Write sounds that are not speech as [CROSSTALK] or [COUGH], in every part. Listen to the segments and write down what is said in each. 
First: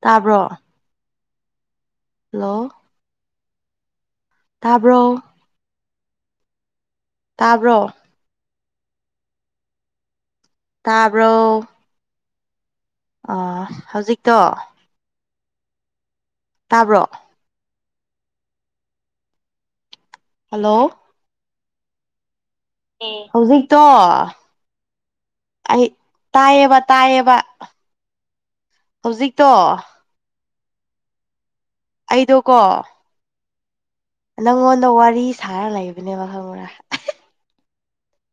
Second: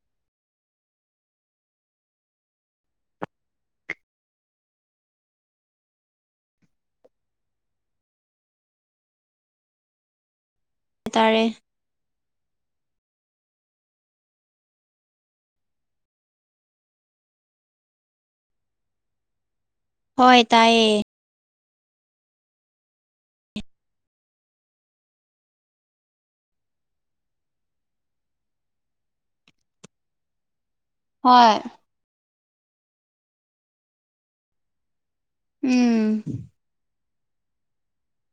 ꯇꯥꯕ꯭ꯔꯣ ꯍꯜꯂꯣ ꯇꯥꯕ꯭ꯔꯣ ꯇꯥꯕ꯭ꯔꯣ ꯇꯥꯕ꯭ꯔꯣ ꯇꯥꯔꯦ ꯑꯥ ꯍꯧꯖꯤꯛꯇꯣ ꯇꯥꯕ꯭ꯔꯣ ꯍꯣꯏ ꯍꯜꯂꯣ ꯇꯥꯏꯌꯦ ꯑꯦ ꯍꯧꯖꯤꯛꯇꯣ ꯑꯩ ꯇꯥꯏꯌꯦꯕ ꯇꯥꯏꯌꯦꯕ ꯍꯧꯖꯤꯛꯇꯣ ꯍꯣꯏ ꯑꯩꯗꯣ ꯀꯣ ꯅꯪꯉꯣꯟꯗ ꯋꯥꯔꯤ ꯁꯥꯔ ꯎꯝ ꯂꯩꯕꯅꯦꯕ ꯈꯪꯕ꯭ꯔꯥ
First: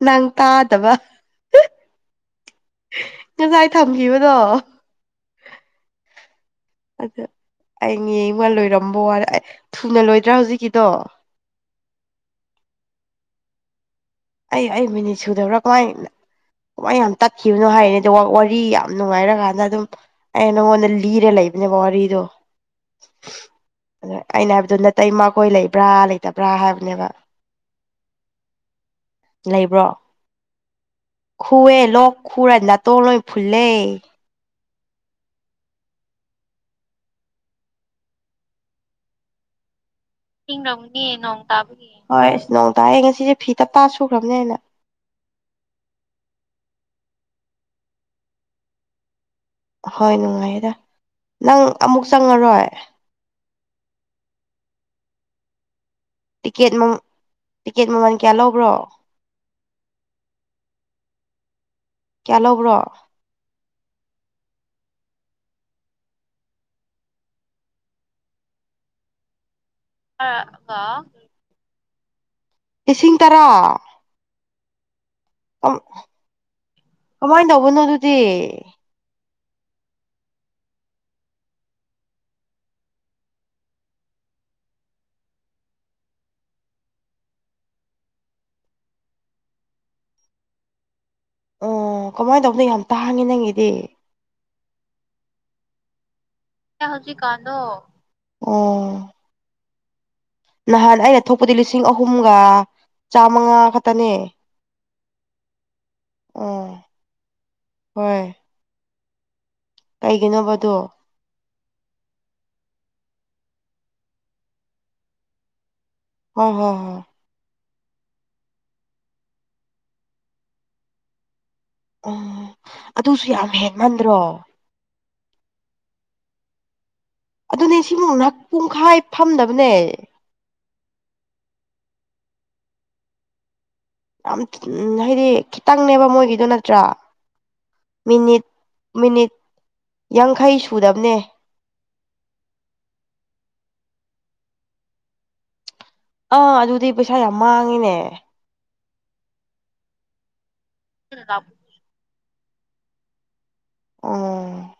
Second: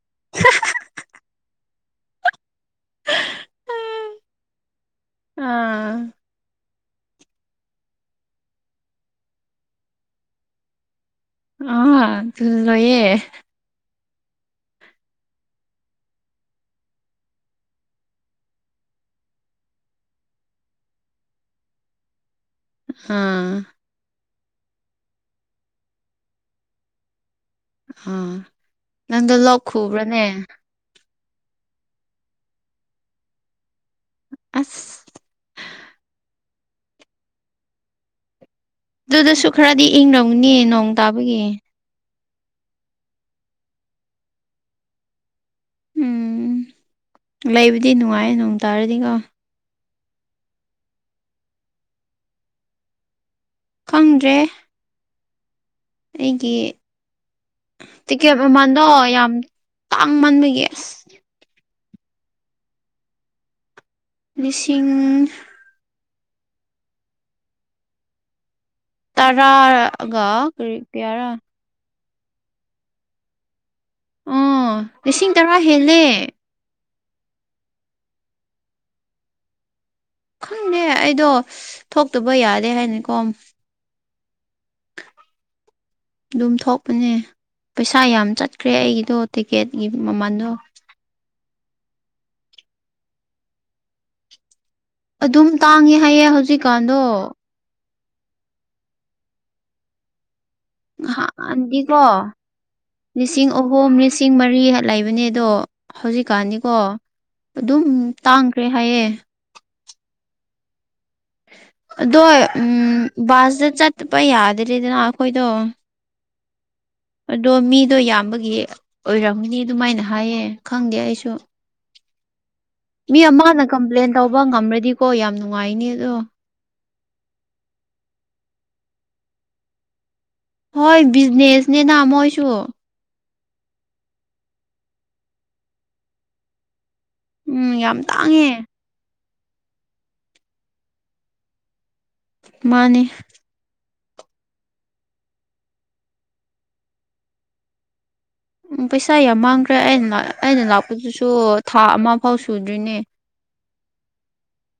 ꯅꯪ ꯇꯥꯗꯕ ꯉꯁꯥꯏ ꯊꯝꯈꯤꯕꯗꯣ ꯑꯥ ꯑꯗ ꯑꯩ ꯉꯦꯡꯕ ꯂꯣꯏꯔꯝꯕ ꯋꯥꯅꯦ ꯊꯨꯅ ꯂꯣꯏꯗ꯭ꯔꯥ ꯍꯧꯖꯤꯛꯀꯤꯗꯣ ꯑꯥ ꯂꯣꯏꯌꯦ ꯑꯩ ꯑꯩ ꯃꯤꯅꯤꯠ ꯁꯨꯗꯕ꯭ꯔꯥ ꯀꯃꯥꯏꯟ ꯀꯃꯥꯏꯅ ꯌꯥꯝ ꯇꯠꯈꯤꯕꯅꯣ ꯍꯥꯏꯔꯤꯅꯤ ꯑꯗꯣ ꯋꯥꯔꯤ ꯌꯥꯝ ꯅꯨꯡꯉꯥꯏꯔꯀꯥꯟꯗ ꯑꯗꯨꯝ ꯑꯩꯅ ꯅꯪꯉꯣꯟꯗ ꯂꯤꯔꯥ ꯂꯩꯕꯅꯦꯕꯥ ꯋꯥꯔꯤꯗꯣ ꯑꯥ ꯑꯩꯅ ꯍꯥꯏꯕꯗꯣ ꯅꯥꯇꯩꯃꯥ ꯈꯣꯏ ꯂꯩꯕ꯭ꯔꯥ ꯂꯩꯇꯕ꯭ꯔꯥ ꯍꯥꯏꯕꯅꯦꯕ ꯑꯥ ꯅꯪꯗꯣ ꯂꯣꯛꯈꯨꯕ꯭ꯔꯅꯦ ꯈꯨꯋꯦ ꯂꯣꯛ ꯈꯨꯔꯥ ꯅꯇꯣꯟ ꯂꯣꯏ ꯐꯨꯨꯜꯂꯦ ꯑꯁ ꯑꯗꯨꯗꯁꯨ ꯈꯔꯗꯤ ꯏꯪꯔꯧ ꯏꯪꯂꯝꯒꯅꯤ ꯅꯣꯡ ꯇꯥꯕꯒꯤ ꯍꯣꯏ ꯑꯁ ꯅꯣꯡ ꯇꯥꯑꯦ ꯉꯁꯤꯁꯦ ꯐꯤ ꯇꯞꯇꯥꯥ ꯁꯨꯈ꯭ꯔꯕꯅꯦ ꯑꯩꯅ ꯎꯝ ꯂꯩꯕꯗꯤ ꯅꯨꯡꯉꯥꯏ ꯅꯣꯡ ꯇꯥꯔꯗꯤꯀꯣ ꯍꯣꯏ ꯅꯨꯡꯉꯥꯏꯌꯦꯗ ꯅꯪ ꯑꯃꯨꯛ ꯆꯪꯉꯔꯣꯏ ꯈꯪꯗ꯭ꯔꯦ ꯑꯩꯒꯤ ꯇꯤꯀꯦꯠ ꯃꯃꯜ ꯀꯌꯥ ꯇꯤꯀꯦꯠ ꯂꯧꯕ꯭ꯔꯣ ꯃꯃꯜꯗꯣ ꯌꯥꯝ ꯇꯥꯡꯃꯟꯕꯒꯤ ꯑꯁ ꯀꯥꯌ ꯂꯧꯕ꯭ꯔꯣ ꯂꯤꯁꯤꯡ ꯇꯔꯥꯒ ꯀꯔꯤ ꯀ꯭ꯌꯥꯔ ꯂꯤꯁꯤꯡ ꯇꯥꯔ ꯑꯣ ꯂꯤꯁꯤꯡ ꯇꯥꯔ ꯍꯦꯜꯂꯦ ꯀꯃꯥꯏꯅ ꯇꯧꯕꯅꯣ ꯑꯗꯨꯗꯤ ꯈꯪꯗꯦ ꯑꯩꯗꯣ ꯊꯣꯛꯇꯕ ꯌꯥꯗꯦ ꯍꯥꯏꯅꯀꯣ [INAUDIBLE] ꯗꯨꯝ ꯊꯣꯛꯄꯅꯦ ꯄꯩꯁꯥ ꯌꯥꯝ ꯆꯠꯈ꯭ꯔꯦ ꯑꯩꯒꯤꯗꯣ ꯇꯤꯛꯀꯦꯠꯀꯤ ꯃꯃꯟꯗꯣ ꯑꯣ ꯀꯃꯥꯏꯅ ꯇꯧꯕꯅꯣ ꯌꯥꯝ ꯇꯥꯡꯉꯦ ꯅꯪꯒꯤꯗꯤ ꯑꯗꯨꯝ ꯇꯥꯡꯉꯦ ꯍꯥꯏꯌꯦ ꯍꯧꯖꯤꯛ ꯍꯧꯖꯤꯛ ꯀꯥꯟꯗꯣ ꯑꯣ ꯅꯍꯥꯟ ꯑꯩꯅ ꯊꯣꯛꯄꯗꯤ ꯂꯤꯁꯤꯡ ꯉꯍꯥꯟꯗꯤꯀꯣ ꯑꯍꯨꯝꯒ ꯂꯤꯁꯤꯡ ꯆꯥꯃꯉꯥ ꯑꯍꯨꯝ ꯈꯛꯇꯅꯦ ꯂꯤꯁꯤꯡ ꯃꯔꯤ ꯂꯩꯕꯅꯦ ꯑꯗꯣ ꯎꯝ ꯍꯧꯖꯤꯛꯀꯥꯟꯗꯤꯀꯣ ꯑꯗꯨꯝ ꯇꯥꯡꯈ꯭ꯔꯦ ꯍꯥꯏꯌꯦ ꯀꯩꯒꯤꯅꯣꯕ ꯑꯗꯨ ꯑꯗꯣ ꯎꯝ ꯕꯥꯁꯇ ꯆꯠꯄ ꯌꯥꯗ꯭ꯔꯦꯗꯅ ꯑꯈꯣꯏꯗꯣ ꯍꯣ ꯍꯣ ꯍꯣ ꯑꯗꯣ ꯃꯤꯗꯣ ꯌꯥꯝꯕꯒꯤ ꯑꯣꯏꯔꯝꯅꯤ ꯑꯗꯨꯃꯥꯏꯅ ꯍꯥꯏꯌꯦ ꯈꯪꯗꯦ ꯑꯩꯁꯨ ꯎꯝ ꯃꯤ ꯑꯗꯨꯁꯨ ꯌꯥꯝ ꯑꯃꯅ ꯀꯝꯄ꯭ꯂꯦꯟ ꯍꯦꯟꯃꯟꯗ꯭ꯔꯣ ꯇꯧꯕ ꯉꯝꯃꯗꯤꯀꯣ ꯌꯥꯝ ꯅꯨꯡꯉꯥꯏꯅꯤꯗꯣ ꯑꯗꯨꯅꯦ ꯁꯤꯒꯨꯝꯅ ꯄꯨꯡꯈꯥꯏ ꯐꯝꯅꯕꯅꯦ ꯍꯣꯏ ꯕꯤꯖꯤꯅꯦꯁꯅꯤꯅ ꯃꯣꯏꯁꯨ ꯌꯥꯝ ꯍꯥꯏꯗꯤ ꯈꯤꯇꯪꯅꯦꯕ ꯃꯣꯏꯒꯤꯗꯣ ꯅꯠꯇ꯭ꯔꯥ ꯎꯝ ꯌꯥꯝ ꯃꯤꯅꯤꯠ ꯇꯥꯡꯉꯦ ꯃꯤꯅꯤꯠ ꯌꯥꯡꯈꯩ ꯁꯨꯗꯕꯅꯦ ꯃꯥꯅꯤ ꯑꯥ ꯑꯗꯨꯗꯤ ꯄꯩꯁꯥ ꯌꯥꯝ ꯃꯥꯡꯉꯤꯅꯦ ꯎꯝ ꯄꯩꯁꯥ ꯌꯥꯝ ꯃꯥꯡꯈ꯭ꯔꯦ ꯑꯩꯅ ꯑꯩꯅ ꯂꯥꯛꯄꯗꯨꯁꯨ ꯊꯥ ꯑꯃ ꯐꯥꯎ ꯁꯨꯗ꯭ꯔꯤꯅꯦ ꯑꯣ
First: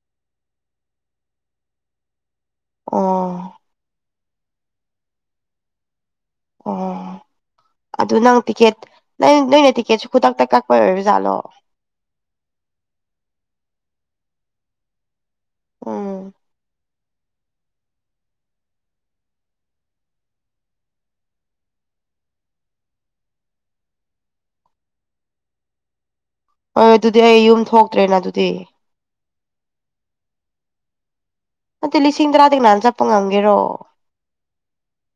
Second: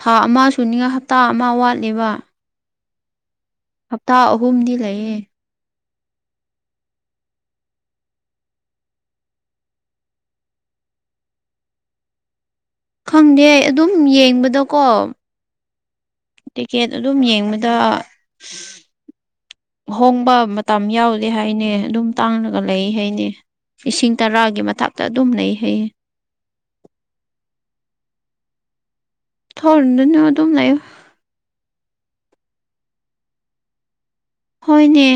ꯊꯥ ꯑꯃ ꯁꯨꯅꯤꯅ ꯍꯞꯇꯥ ꯑꯃ ꯋꯥꯠꯂꯤꯕ ꯑꯣ ꯍꯞꯇꯥ ꯑꯍꯨꯝꯗꯤ ꯂꯩꯌꯦ ꯑꯣ ꯑꯗꯨ ꯅꯪ ꯇꯤꯛꯀꯦꯠ ꯅꯪ ꯅꯣꯏꯅ ꯇꯤꯛꯀꯦꯠꯁꯨ ꯈꯨꯗꯛꯇ ꯀꯛꯄ ꯑꯣꯏꯔꯖꯥꯠꯂꯣ ꯈꯪꯗꯦ ꯑꯗꯨꯝ ꯌꯦꯡꯕꯗꯀꯣ ꯎꯝ ꯇꯤꯀꯦꯠ ꯑꯗꯨꯝ ꯌꯦꯡꯕꯗ ꯍꯣꯡꯕ ꯃꯇꯝ ꯌꯥꯎꯗꯦ ꯍꯥꯏꯅꯦ ꯗꯨꯝ ꯇꯥꯡꯂꯒ ꯂꯩ ꯍꯥꯏꯅꯦ ꯂꯤꯁꯤꯡ ꯇꯥꯔꯒꯤ ꯃꯊꯛꯇ ꯑꯗꯨꯝ ꯂꯩ ꯍꯩꯌꯦ ꯍꯣꯏ ꯑꯗꯨꯗꯤ ꯑꯩ ꯌꯨꯝ ꯊꯣꯛꯇ꯭ꯔꯦꯅ ꯑꯗꯨꯗꯤ ꯊꯣꯛꯔꯨꯗꯅꯣ ꯑꯗꯨꯝ ꯂꯩꯌꯣ ꯅꯠꯇꯦ ꯂꯤꯁꯤꯡ ꯇꯥꯔꯗꯤ ꯀꯥꯅ ꯆꯠꯄ ꯉꯝꯒꯦꯔꯣ ꯍꯣꯏꯅꯦ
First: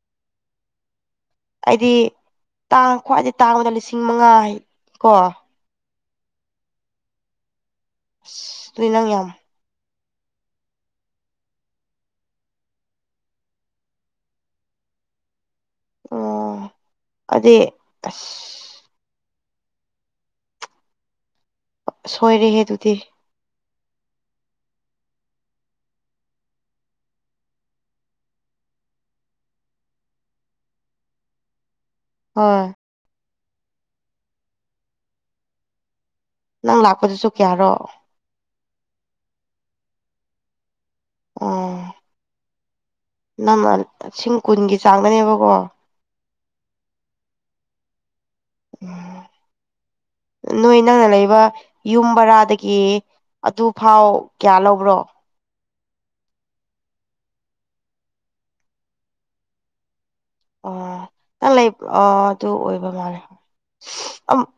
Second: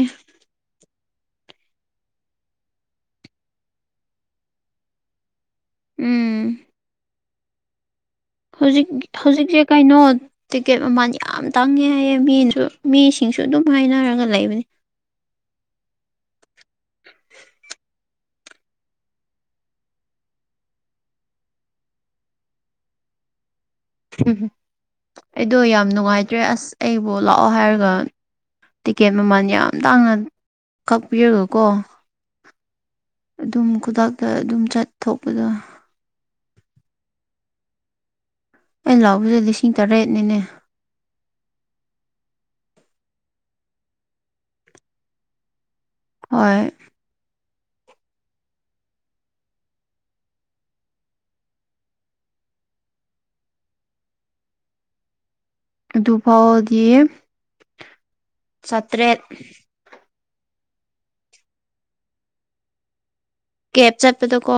ꯑꯩꯗꯤ ꯇꯥꯡ ꯈ꯭ꯋꯥꯏꯗꯩ ꯇꯥꯡꯕꯗ ꯂꯤꯁꯤꯡ ꯃꯉꯥ ꯀꯣ ꯎꯝ ꯑꯗꯨꯗꯤ ꯍꯧꯖꯤꯛ ꯅꯪ ꯌꯥꯝ ꯍꯧꯖꯤꯛꯁꯦ ꯀꯩꯅꯣ ꯇꯤꯛꯀꯦꯠ ꯃꯃꯥꯟ ꯌꯥꯝ ꯇꯥꯡꯉꯦ ꯍꯥꯏꯌꯦ ꯃꯤꯁꯨ ꯃꯤꯁꯤꯡꯁꯨ ꯑꯗꯨꯝ ꯍꯥꯏꯅꯔꯒ ꯂꯩꯕꯅꯦ ꯑꯣ ꯑꯗꯨꯏ ꯑꯁ ꯁꯣꯏꯔꯦꯍꯦ ꯗꯨꯗꯤ ꯎꯝ ꯑꯩꯗꯣ ꯌꯥꯝ ꯅꯨꯡꯉꯥꯏꯇ꯭ꯔꯦ ꯑꯁ ꯑꯩꯕꯨ ꯂꯥꯛꯑꯣ ꯍꯥꯏꯔꯒ ꯇꯤꯀꯦꯠ ꯃꯃꯥꯜ ꯌꯥꯝ ꯇꯥꯡꯅ ꯀꯥꯛꯄꯤꯔꯒꯀꯣ ꯍꯣꯏ ꯑꯗꯨꯝ ꯈꯨꯗꯛꯇ ꯑꯗꯨꯝ ꯆꯥꯠꯊꯣꯛꯄꯗꯣ ꯅꯪ ꯂꯥꯛꯄꯗꯨꯁꯨ ꯀꯌꯥꯔꯣ ꯑꯩ ꯂꯥꯛꯄꯗꯨ ꯂꯤꯁꯤꯡ ꯇꯔꯦꯠꯅꯤꯅꯦ ꯑꯣ ꯅꯪꯅ ꯁꯤꯡ ꯀꯨꯟꯒꯤ ꯆꯥꯡꯗꯅꯦꯕꯀꯣ ꯍꯣꯏ ꯅꯣꯏ ꯅꯪꯅ ꯂꯩꯕ ꯌꯨꯝ ꯕꯔꯥꯗꯒꯤ ꯑꯗꯨ ꯐꯥꯎ ꯀꯌꯥ ꯂꯧꯕ꯭ꯔꯣ ꯑꯗꯨꯐꯥꯎꯗꯤ ꯆꯥꯇ꯭ꯔꯦꯠ ꯑꯣ ꯅꯪ ꯂꯩ ꯑꯥ ꯑꯗꯨ ꯑꯣꯏꯕ ꯃꯥꯜꯂꯦ ꯀꯦꯕ ꯆꯥꯠꯄꯗꯀꯣ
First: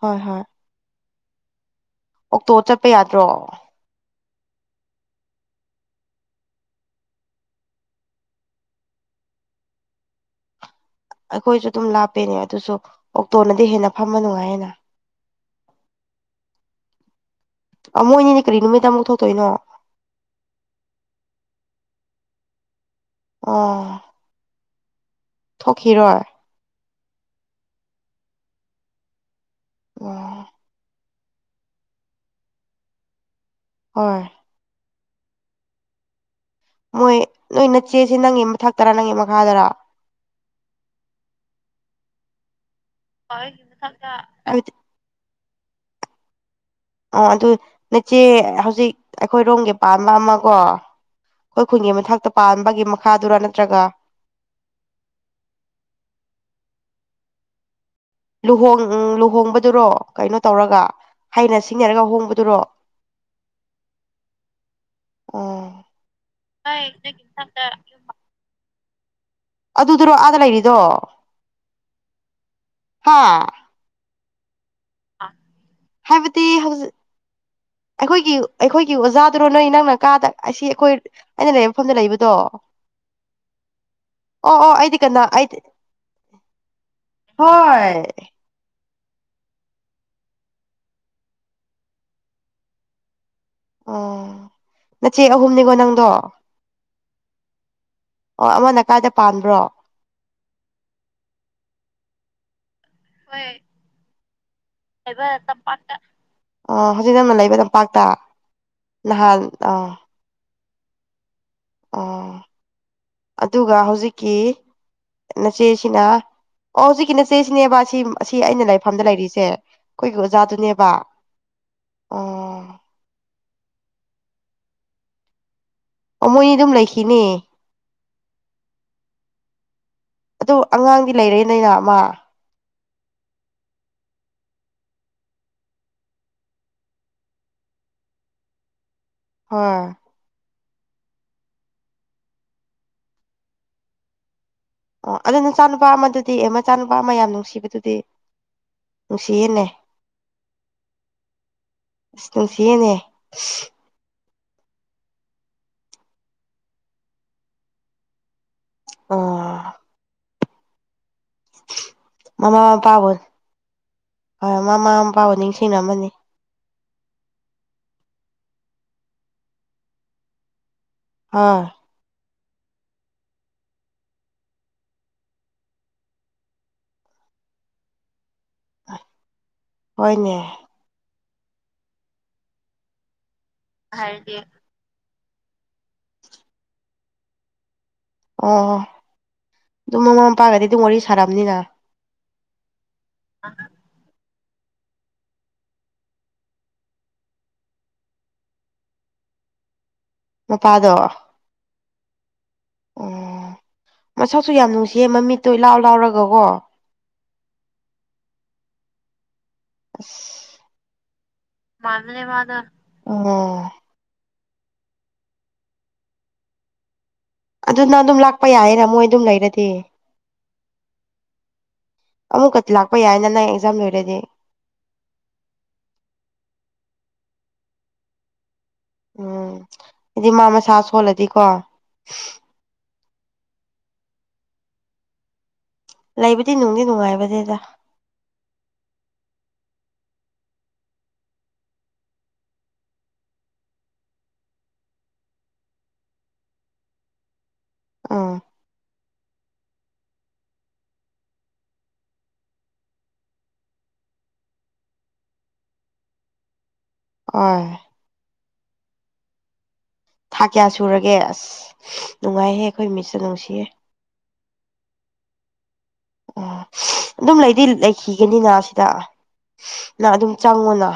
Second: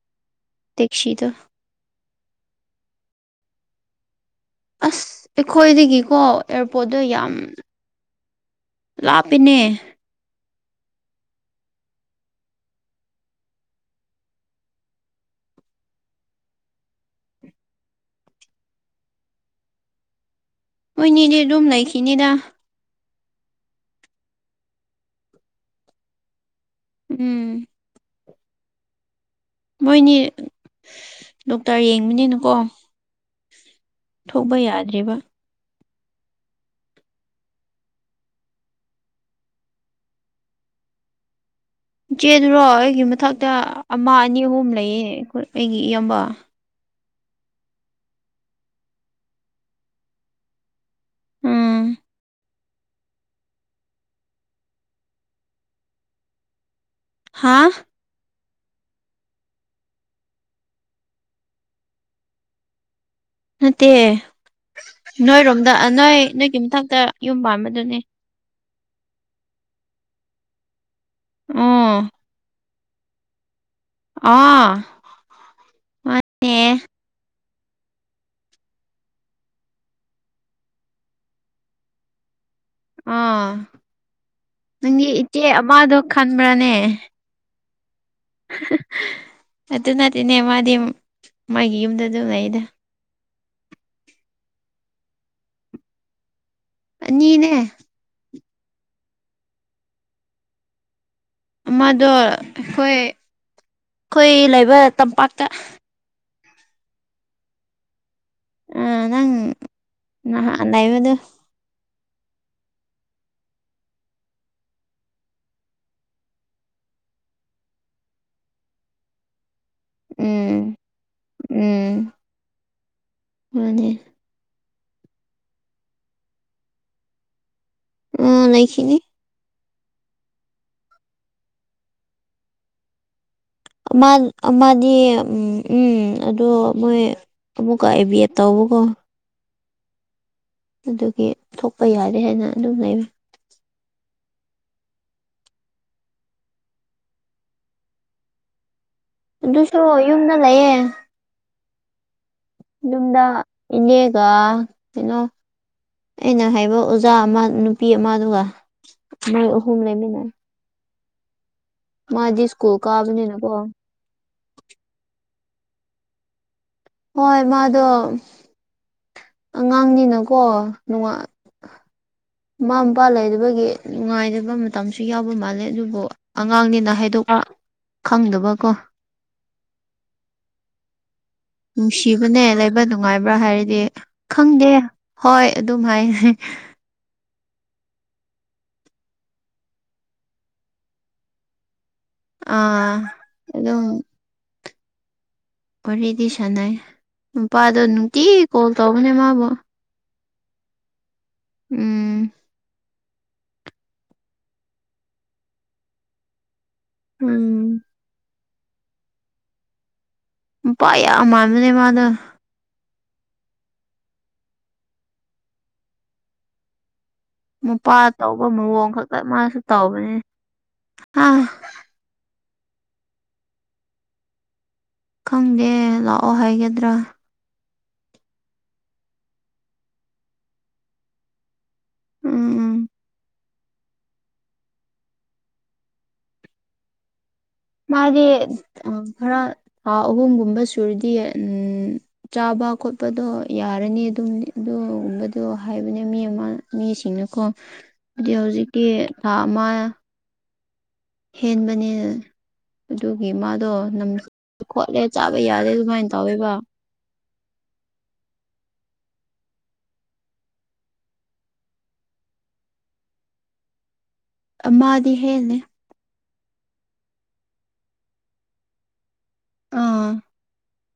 ꯍꯣꯏ ꯍꯣꯏ ꯇꯦꯛꯁꯤꯗꯣ ꯑꯣꯛꯇꯣ ꯆꯥꯠꯄ ꯌꯥꯗ꯭ꯔꯣ ꯑꯁ ꯑꯩꯈꯣꯏꯗꯒꯤꯀꯣ ꯑꯦꯌꯥꯔꯄꯣꯠꯇꯣ ꯌꯥꯝ ꯂꯥꯞꯄꯤꯅꯦ ꯑꯈꯣꯏꯁꯨ ꯑꯗꯨꯝ ꯂꯥꯞꯄꯦꯅꯦ ꯑꯗꯨꯁꯨ ꯑꯣꯛꯇꯣꯅꯗꯤ ꯍꯦꯟꯅ ꯐꯥꯝꯕ ꯅꯨꯡꯉꯥꯏꯌꯦꯅ ꯑꯥ ꯃꯣꯏꯅꯤꯗꯤ ꯀꯔꯤ ꯅꯨꯃꯤꯠꯇ ꯑꯃꯨꯛ ꯊꯣꯛꯇꯣꯏꯅꯣ ꯃꯣꯏꯅꯤꯗꯤ ꯑꯗꯨꯝ ꯂꯩꯈꯤꯅꯤꯗꯥ ꯑꯣ ꯊꯣꯛꯈꯤꯔꯣꯏ ꯎꯝ ꯃꯣꯏꯅꯤ ꯑꯣ ꯗꯣꯛꯇꯔ ꯌꯦꯡꯕꯅꯤꯅꯀꯣ ꯍꯣꯏ ꯊꯣꯛꯕ ꯌꯥꯗ꯭ꯔꯤꯕ ꯃꯣꯏ ꯅꯣꯏ ꯅꯠꯆꯦꯁꯦ ꯅꯪꯒꯤ ꯃꯊꯛꯇꯔꯥ ꯅꯪꯒꯤ ꯃꯈꯥꯗꯔꯥ ꯏꯆꯦꯗꯨꯔꯣ ꯑꯩꯒꯤ ꯃꯊꯛꯇ ꯑꯃ ꯑꯅꯤ ꯑꯍꯨꯝ ꯂꯩꯌꯦ ꯑꯩꯒꯤ ꯏꯌꯥꯝꯕ ꯑꯣ ꯑꯗꯨ ꯅꯆꯦ ꯍꯧꯖꯤꯛ ꯑꯩꯈꯣꯏꯔꯣꯝꯒꯤ ꯄꯥꯟꯕ ꯑꯃꯀꯣ ꯑꯈꯣꯏ ꯎꯝ ꯈꯨꯟꯒꯤ ꯃꯊꯛꯇ ꯄꯥꯟꯕꯒꯤ ꯃꯈꯥꯗꯨꯔꯥ ꯅꯠꯇ꯭ꯔꯒ ꯍꯥꯥ ꯂꯨꯍꯣꯡ ꯎꯪ ꯂꯨꯍꯣꯡꯕꯗꯨꯔꯣ ꯀꯩꯅꯣ ꯇꯧꯔꯒꯥ ꯍꯥꯏꯅ ꯁꯤꯡꯅꯔꯒ ꯍꯣꯡꯕꯗꯨꯔꯣ ꯅꯠꯇꯦ ꯑꯣ ꯅꯣꯏꯔꯣꯝꯗ ꯑ ꯅꯣꯏ ꯅꯣꯏꯒꯤ ꯃꯊꯛꯇ ꯌꯨꯝ ꯄꯥꯟꯕꯗꯨꯅꯦ ꯑꯗꯨꯗꯨꯔꯣ ꯑꯥꯗ ꯂꯩꯔꯤꯗꯣ ꯎꯝ ꯍꯥꯥ ꯑꯥ ꯍꯥꯏꯕꯗꯤ ꯅꯦ ꯍꯧꯖ ꯑꯩꯈꯣꯏꯒꯤ ꯑꯩꯈꯣꯏꯒꯤ ꯑꯣꯖꯥꯗꯨꯔꯣ ꯅꯣꯏ ꯅꯪꯅ ꯀꯥꯗ ꯑꯁꯤ ꯑꯩꯈꯣꯏ ꯑꯩꯅ ꯂꯩꯕ ꯃꯐꯝꯗ ꯂꯩꯕꯗꯣ ꯑꯥ ꯑꯣ ꯑꯣ ꯑꯩꯗꯤ ꯅꯪꯗꯤ ꯀꯅꯥ ꯏꯆꯦ ꯑꯩꯗꯤ ꯑꯃꯗꯣ ꯈꯟꯕ꯭ꯔꯥꯅꯦ ꯍꯣꯏ [UNINTELLIGIBLE] ꯑꯗꯨ ꯅꯠꯇꯦꯅꯦ ꯃꯥꯗꯤ ꯃꯥꯒꯤ ꯌꯨꯝꯗ ꯑꯗꯨꯝ ꯂꯩꯩꯌꯦꯗ ꯑꯣ ꯅꯆꯦ ꯑꯍꯨꯝꯅꯤꯀꯣ ꯅꯪꯗꯣ ꯑꯅꯤꯅꯦ ꯑꯣ ꯑꯃꯅ ꯀꯥꯏꯗ ꯄꯥꯟꯕ꯭ꯔꯣ ꯑꯃꯗꯣ ꯑꯩꯈꯣꯏ ꯑꯈꯣꯏ ꯂꯩꯕ ꯇꯥꯝꯄꯥꯛꯇ ꯑꯥ ꯍꯧꯖꯤꯛ ꯅꯪꯅ ꯂꯩꯕ ꯇꯝꯄꯥꯛꯇ ꯅꯪ ꯅꯍꯥꯟ ꯑ ꯅꯍꯥꯟ ꯂꯩꯕꯗꯨ ꯑꯣ ꯑꯗꯨꯒ ꯍꯧꯖꯤꯛꯀꯤ ꯅꯆꯦꯁꯤꯅ ꯑꯣ ꯍꯧꯖꯤꯛꯀꯤ ꯅꯆꯦꯁꯤꯅꯦꯕ ꯁꯤꯝ ꯑꯁꯤ ꯑꯩꯅ ꯂꯩꯐꯝꯗ ꯂꯩꯔꯤꯁꯦ ꯑꯩꯈꯣꯏꯒꯤ ꯎꯝ ꯑꯣꯖꯥꯗꯨꯅꯦꯕ ꯎꯝ ꯑꯣ ꯃꯥꯅꯦ ꯑꯣ ꯃꯣꯏꯅꯤ ꯑꯗꯨꯝ ꯂꯩꯈꯤꯅꯤ ꯎꯝ ꯂꯩꯈꯤꯅꯤ ꯑꯗꯨ ꯑꯉꯥꯡꯗꯤ ꯂꯩꯔꯦ ꯅꯩꯅ ꯑꯃ ꯑ ꯃꯥꯟ ꯑ ꯃꯥꯗꯤ ꯎꯝ ꯎꯝ ꯑꯗꯣ ꯃꯣꯏ ꯑꯃꯨꯛꯀ ꯑꯦ ꯕꯤ ꯑꯦꯞ ꯇꯧꯕꯀꯣ ꯍꯣꯏ ꯑꯗꯨꯒꯤ ꯊꯣꯛꯄ ꯌꯥꯔꯦ ꯍꯥꯏꯅ ꯑꯗꯨꯝ ꯂꯩ ꯑꯣ ꯑꯗꯨ ꯅꯆꯥꯅꯨꯄꯥ ꯑꯃꯗꯨꯗꯤ ꯑꯦ ꯃꯆꯥꯅꯨꯄꯥ ꯑꯃ ꯌꯥꯝ ꯅꯨꯡꯁꯤꯕꯗꯨꯗꯤ ꯅꯨꯡꯁꯤꯌꯦꯅꯦ ꯑꯗꯨꯁꯨ ꯌꯨꯝꯗ ꯂꯩꯌꯦ ꯅꯨꯡꯁꯤꯌꯦ ꯌꯨꯝꯗ ꯏꯅꯦ ꯒ ꯀꯩꯅꯣ ꯑꯩꯅ ꯍꯥꯏꯕ ꯑꯣꯖꯥ ꯑꯃ ꯅꯨꯄꯤ ꯑꯃꯗꯨꯒ ꯃꯣꯏ ꯑꯣ ꯑꯍꯨꯝ ꯂꯩꯃꯤꯟꯅꯩ ꯃꯥꯗꯤ ꯃꯃꯥ ꯁ꯭ꯀꯨꯜ ꯃꯄꯥꯕꯨ ꯀꯥꯕꯅꯤꯅꯀꯣ ꯍꯣꯏ ꯃꯃꯥ ꯃꯄꯥꯕꯨ ꯅꯤꯡꯁꯤꯡꯂꯝꯃꯅꯤ ꯍꯣꯏ ꯃꯥꯗꯣ ꯑꯉꯥꯡꯅꯤꯅꯀꯣ ꯅꯨꯡꯉꯥꯏ ꯑꯥ ꯃꯃꯥ ꯃꯄꯥ ꯂꯩꯇꯕꯒꯤ ꯅꯨꯡꯉꯥꯏꯗꯕ ꯃꯇꯝꯁꯨ ꯌꯥꯎꯕ ꯃꯥꯜꯂꯦ ꯑꯗꯨꯕꯨ ꯑꯉꯥꯡꯅꯤꯅ ꯍꯥꯏꯗꯣꯛꯄ ꯈꯪꯗꯕꯀꯣ ꯍꯣꯏꯅꯦ ꯅꯨꯡꯁꯤꯕꯅꯦ ꯂꯩꯕ ꯅꯨꯡꯉꯥꯏꯕ꯭ꯔ ꯍꯥꯏꯔꯗꯤ ꯈꯪꯗꯦ ꯍꯣꯏ ꯑꯗꯨꯝ ꯍꯥꯏ [UNINTELLIGIBLE] ꯑꯣ ꯑꯗꯨꯝ ꯃꯃꯥ ꯃꯄꯥꯒꯗꯤ ꯑꯗꯨꯝ ꯋꯥꯔꯤ ꯁꯥꯔꯝꯅꯤꯅ ꯑꯥ ꯑꯗꯨꯝ ꯋꯥꯔꯤꯗꯤ ꯁꯥꯟꯅꯩ ꯅꯨꯄꯥꯗꯣ ꯅꯨꯡꯇꯤꯒꯤ ꯀꯣꯜ ꯇꯧꯕꯅꯦ ꯃꯥꯕꯨ ꯅꯨꯄꯥꯗꯣ ꯎꯝ ꯑꯣ ꯃꯁꯛꯁꯨ ꯌꯥꯝ ꯅꯨꯡꯁꯤꯌꯦ ꯃꯃꯤꯠꯇꯣ ꯏꯂꯥꯎ ꯂꯥꯎꯔꯒꯀꯣ ꯎꯝ [INAUDIBLE] ꯅꯨꯄꯥ ꯌꯥꯝ ꯃꯥꯟꯕꯅꯦ ꯃꯥꯗꯣ [UNINTELLIGIBLE] ꯑꯣ ꯑꯗꯨ ꯃꯄꯥ ꯅꯪ ꯑꯗꯨꯝ ꯇꯧꯕ ꯂꯥꯛꯄ ꯌꯥꯏꯌꯦꯅ ꯃꯋꫭꯡ ꯃꯣꯏ ꯈꯛꯇ ꯑꯗꯨꯝ ꯃꯥꯁꯨ ꯂꯩꯔꯗꯤ ꯇꯧꯕꯅꯦ [UNINTELLIGIBLE] ꯑꯃꯨꯛꯀꯛꯇꯤ ꯂꯥꯛꯄ ꯌꯥꯏꯅ ꯅꯪ ꯑꯦꯛꯖꯥꯝ ꯂꯣꯏꯔꯗꯤ ꯈꯪꯗꯦ ꯂꯥꯛꯑꯣ ꯍꯥꯏꯒꯗ꯭ꯔ ꯎꯝ ꯍꯥꯏꯗꯤ ꯃꯥ ꯃꯁꯥ ꯁꯣꯜꯂꯗꯤꯀꯣ ꯎꯝ ꯎꯝ ꯂꯩꯕꯗꯤ ꯅꯨꯡꯗꯤ ꯅꯨꯡꯉꯥꯏꯕꯅꯤꯗ ꯃꯥꯗꯤ ꯈꯔ ꯊꯥ ꯑꯍꯨꯝꯒꯨꯝꯕ ꯁꯨꯔꯗꯤ ꯎꯟ ꯆꯥꯕ ꯈꯣꯠꯄꯗꯣ ꯌꯥꯔꯅꯤ ꯑꯗꯨꯝ ꯑꯗꯨꯒꯨꯝꯕꯗꯣ ꯍꯥꯏꯕꯅꯦ ꯃꯤ ꯑꯃ ꯃꯤꯁꯤꯡꯅꯀꯣ ꯎꯝ [UNINTELLIGIBLE] ꯍꯧꯖꯤꯛꯇꯤ ꯊꯥ ꯑꯃ ꯍꯦꯟꯕꯅꯦ ꯑꯗꯨꯒꯤ ꯃꯥꯗꯣ ꯅꯝ ꯈꯣꯠꯂꯦ ꯆꯥꯕ ꯌꯥꯗꯦ ꯑꯗꯨꯃꯥꯏꯅ ꯇꯧꯋꯦꯕ ꯑꫭꯏ ꯊꯥ ꯀꯌꯥ ꯁꯨꯔꯒꯦ ꯑꯁ ꯅꯨꯡꯉꯥꯏꯍꯦ ꯑꯩꯈꯣꯏ ꯃꯤꯁꯇꫭ ꯅꯨꯡꯁꯤꯌꯦ ꯑꯃꯗꯤ ꯍꯦꯜꯂꯦ ꯑꯣ [UNINTELLIGIBLE] ꯑꯗꯨꯝ ꯂꯩꯗꯤ ꯂꯩꯈꯤꯒꯅꯤꯅ ꯁꯤꯗ ꯑꯥ ꯅꯪ ꯑꯗꯨꯝ ꯆꯪꯉꯣꯅ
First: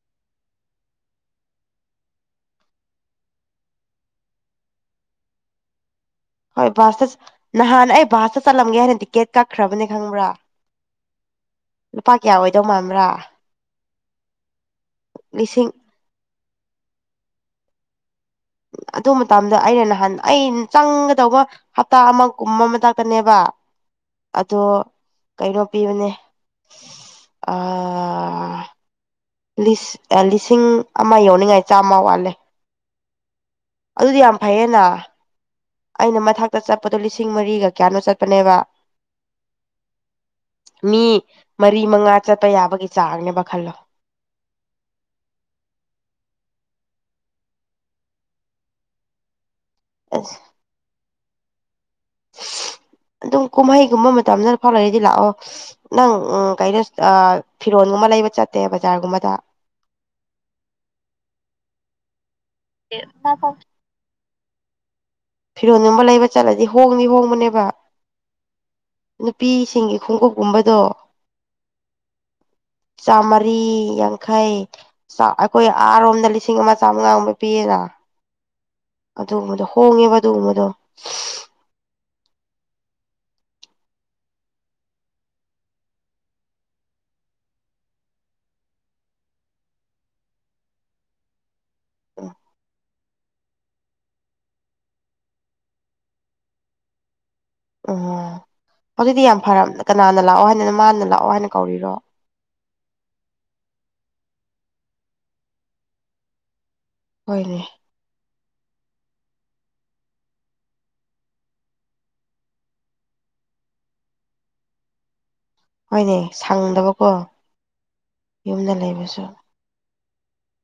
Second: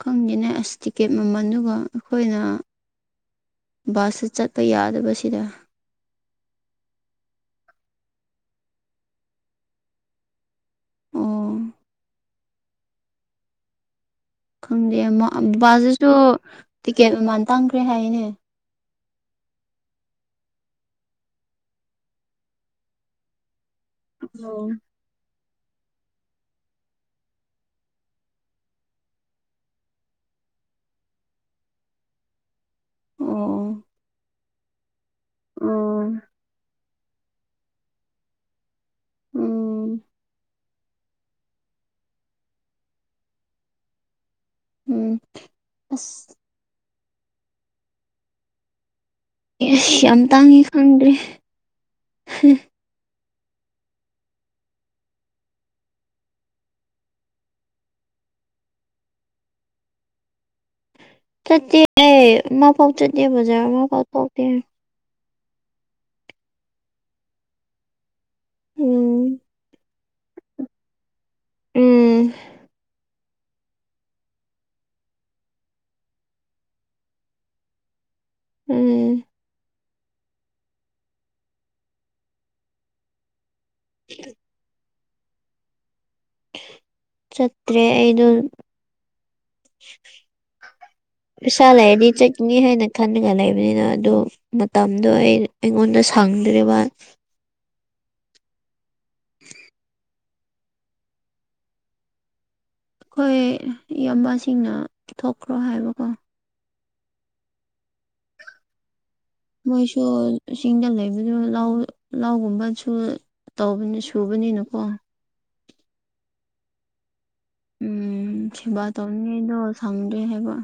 ꯈꯪꯗꯦꯅꯦ ꯑꯁ ꯇꯤꯛꯀꯦꯠ ꯃꯃꯟꯗꯨꯒ ꯑꯈꯣꯏꯅ ꯕꯥꯁꯨ ꯆꯠꯄ ꯌꯥꯗꯕꯁꯤꯗ ꯍꯣꯏ ꯕꯥꯁꯇ ꯅꯍꯥꯟ ꯑꯩ ꯕꯥꯁꯇ ꯆꯠꯂꯝꯒꯦ ꯍꯥꯏꯅ ꯇꯤꯛꯀꯦꯠ ꯀꯛꯈ꯭ꯔꯕꯅꯦ ꯈꯪꯕ꯭ꯔ ꯑꯣ ꯂꯨꯄꯥ ꯀꯌꯥ ꯑꯣꯏꯗꯧ ꯃꯥꯟꯕ꯭ꯔ ꯈꯪꯗꯦ [UNINTELLIGIBLE] ꯕꯥꯁꯤꯁꯨ ꯇꯤꯛꯀꯦꯠ ꯃꯃꯟ ꯇꯥꯡꯈ꯭ꯔꯦ ꯍꯥꯏꯅꯦ ꯑꯗꯨ ꯃꯇꯝꯗ ꯑꯩꯅ ꯅꯍꯥꯟ ꯑꯩꯅ ꯆꯪꯒꯗꯧꯕ ꯍꯞꯇꯥ ꯑꯃꯒꯨꯝꯕ ꯃꯗꯛꯇꯅꯦꯕ ꯑꯗꯣ ꯑꯣ ꯀꯩꯅꯣ ꯄꯤꯕꯅꯦ ꯑꯥ ꯂꯤꯁꯤꯡ ꯑꯃ ꯌꯧꯅꯤꯡꯉꯥꯏ ꯆꯥꯝꯃ ꯋꯥꯠꯂꯦ ꯎꯝ ꯑꯗꯨꯗꯤ ꯌꯥꯝ ꯐꯩꯌꯦꯅ ꯎꯝ ꯑꯩꯅ ꯃꯊꯛꯇ ꯆꯠꯄꯗꯣ ꯂꯤꯁꯤꯡ ꯃꯔꯤꯒ ꯀꯌꯥꯅꯣ ꯆꯠꯄꯅꯦꯕ ꯎꯝ ꯃꯤ ꯃꯔꯤ ꯃꯉꯥ ꯆꯠꯄ ꯌꯥꯕꯒꯤ ꯆꯥꯡꯅꯦꯕ ꯈꯜꯂꯣ ꯎꯝ ꯑꯁ ꯢꯁ ꯌꯥꯝ ꯑꯁ ꯇꯥꯡꯉꯦ ꯈꯪꯗꯦ ꯑꯗꯨꯝ ꯀꯨꯝꯍꯩꯒꯨꯝꯕ ꯃꯇꯝꯗ ꯐꯥꯎ ꯂꯩꯔꯗꯤ ꯂꯥꯛꯑꯣ ꯅꯪ ꯎ ꯀꯩꯅꯣꯑ ꯐꯤꯔꯣꯟꯒꯨꯝꯕ ꯂꯩꯕ ꯆꯠꯇꯦ ꯕꯖꯥꯔꯒꯨꯝꯕꯗ ꯆꯇꯤ ꯑꯩ ꯃꯄꯥꯎ ꯆꯗꯦ ꯕꯖꯥꯔ ꯃꯥ ꯄꯥꯎꯊꯣꯛꯇꯦ ꯐꯤꯔꯣꯟꯜꯒꯨꯝꯕ ꯂꯩꯕ ꯆꯠꯂꯗꯤ ꯍꯣꯡꯅꯤ ꯍꯣꯡꯕꯅꯦꯕ ꯎꯝ ꯅꯨꯄꯤꯁꯤꯡꯒꯤ ꯈꯣꯡꯎꯞꯀꯨꯝꯕꯗꯣ ꯎꯝ ꯆꯥꯝꯃꯔꯤ ꯌꯥꯡꯈꯩ ꯑꯩꯈꯣꯏ ꯑꯥꯔꯣꯝꯗ ꯂꯤꯁꯤꯡ ꯑꯃ ꯆꯥꯝꯃꯉꯥ ꯉꯨꯝꯕꯄꯤꯌꯦꯅ ꯎꯝ ꯑꯗꯨꯒꯨꯝꯕꯗꯣ ꯍꯣꯡꯉꯦꯕ ꯑꯗꯨꯒꯨꯝꯕꯗꯣ [UNINTELLIGIBLE] ꯆꯠꯇ꯭ꯔꯦ ꯑꯩꯩꯗꯣ ꯄꯤꯁꯥ ꯂꯩꯔꯗꯤ ꯎꯝ ꯆꯠꯀꯅꯤ ꯍꯥꯏꯅ ꯈꯟꯂꯒ ꯂꯩꯕꯅꯤꯅ ꯑꯗꯨ ꯃꯇꯝꯗꯣ ꯑꯩ ꯑꯩꯉꯣꯟꯗ ꯁꯥꯡꯗ꯭ꯔꯤꯕ ꯑꯣ ꯑꯗꯨꯗꯤ ꯌꯥꯝ ꯐꯔꯕ ꯀꯅꯥꯅ ꯂꯥꯛꯑꯣ ꯍꯥꯏꯗꯅ ꯃꯥꯅ ꯂꯥꯛꯑꯣ ꯍꯥꯏꯅ ꯀꯧꯔꯤꯔꯣ ꯑꯩꯈꯣꯏ ꯏꯌꯥꯝꯕꯁꯤꯡꯅ ꯄꯤꯊꯣꯛꯈ꯭ꯔꯣ ꯍꯥꯏꯕꯀꯣ ꯍꯣꯏ ꯅꯦ ꯃꯣꯏꯁꯨ ꯆꯤꯡꯗ ꯂꯩꯕꯅꯤꯅ ꯂꯥꯎꯒꯨꯝꯕꯁꯨ ꯇꯧꯕꯅꯤ ꯁꯨꯕꯅꯤꯅꯀꯣ ꯍꯣꯏꯅꯦ ꯁꯪꯗꯕꯀꯣ ꯎꯝ ꯌꯨꯝꯗ ꯁꯤꯕꯥ ꯂꯩꯕꯁꯨ ꯇꯧꯅꯤꯗꯣ ꯁꯪꯗꯦ ꯍꯥꯏꯕ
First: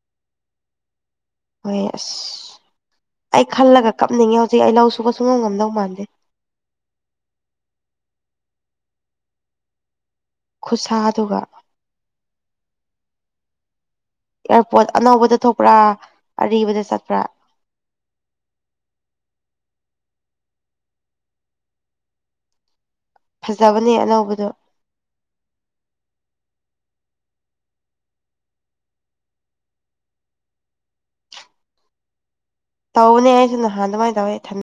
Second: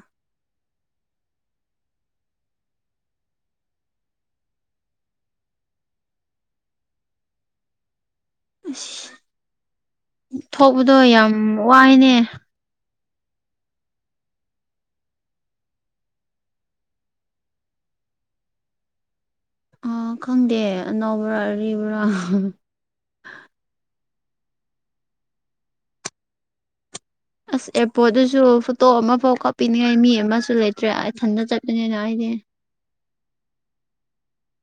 ꯍꯣꯏ ꯑꯁ ꯑꯩ ꯈꯜꯂꯒ ꯀꯞꯅꯤꯡꯉꯦ ꯍꯧꯖꯤꯛ ꯑꯩ ꯂꯧ ꯁꯨꯕ ꯁꯨꯡ ꯉꯝ ꯉꯝꯗꯧ ꯃꯥꯟꯗꯦ ꯑꯁ ꯊꯣꯛꯄꯗꯣ ꯌꯥꯝ ꯈꯨꯠꯁꯥꯗꯨꯒ ꯋꯥꯏꯅꯦ ꯑꯦꯌꯥꯔꯄꯣꯔꯠ ꯑꯅꯧꯕꯗ ꯊꯣꯛꯄ꯭ꯔꯥ ꯑꯔꯤꯕꯗ ꯆꯠꯄ꯭ꯔꯥ ꯑ ꯈꯪꯗꯦ ꯑꯅꯧꯕ꯭ꯔꯥ ꯑꯔꯤꯕ꯭ꯔꯥ ꯐꯖꯕꯅꯦ ꯑꯅꯧꯕꯗꯣ ꯑꯁ ꯑꯦꯔꯄꯣꯔꯗꯁꯨ ꯐꯣꯇꯣ ꯑꯃꯐꯥꯎ ꯀꯥꯞꯄꯤꯅꯤꯡꯉꯥꯏ ꯃꯤ ꯑꯃꯁꯨ ꯂꯩꯇ꯭ꯔꯦ ꯏꯊꯟꯗ ꯆꯠꯄꯅꯤꯅ ꯑꯩꯗꯤ ꯇꯧꯕꯅꯦ ꯑꯩꯁꯨ ꯅꯍꯥꯟ ꯑꯗꯨꯃꯥꯏꯅ ꯇꯧꯋꯦ ꯊꯟ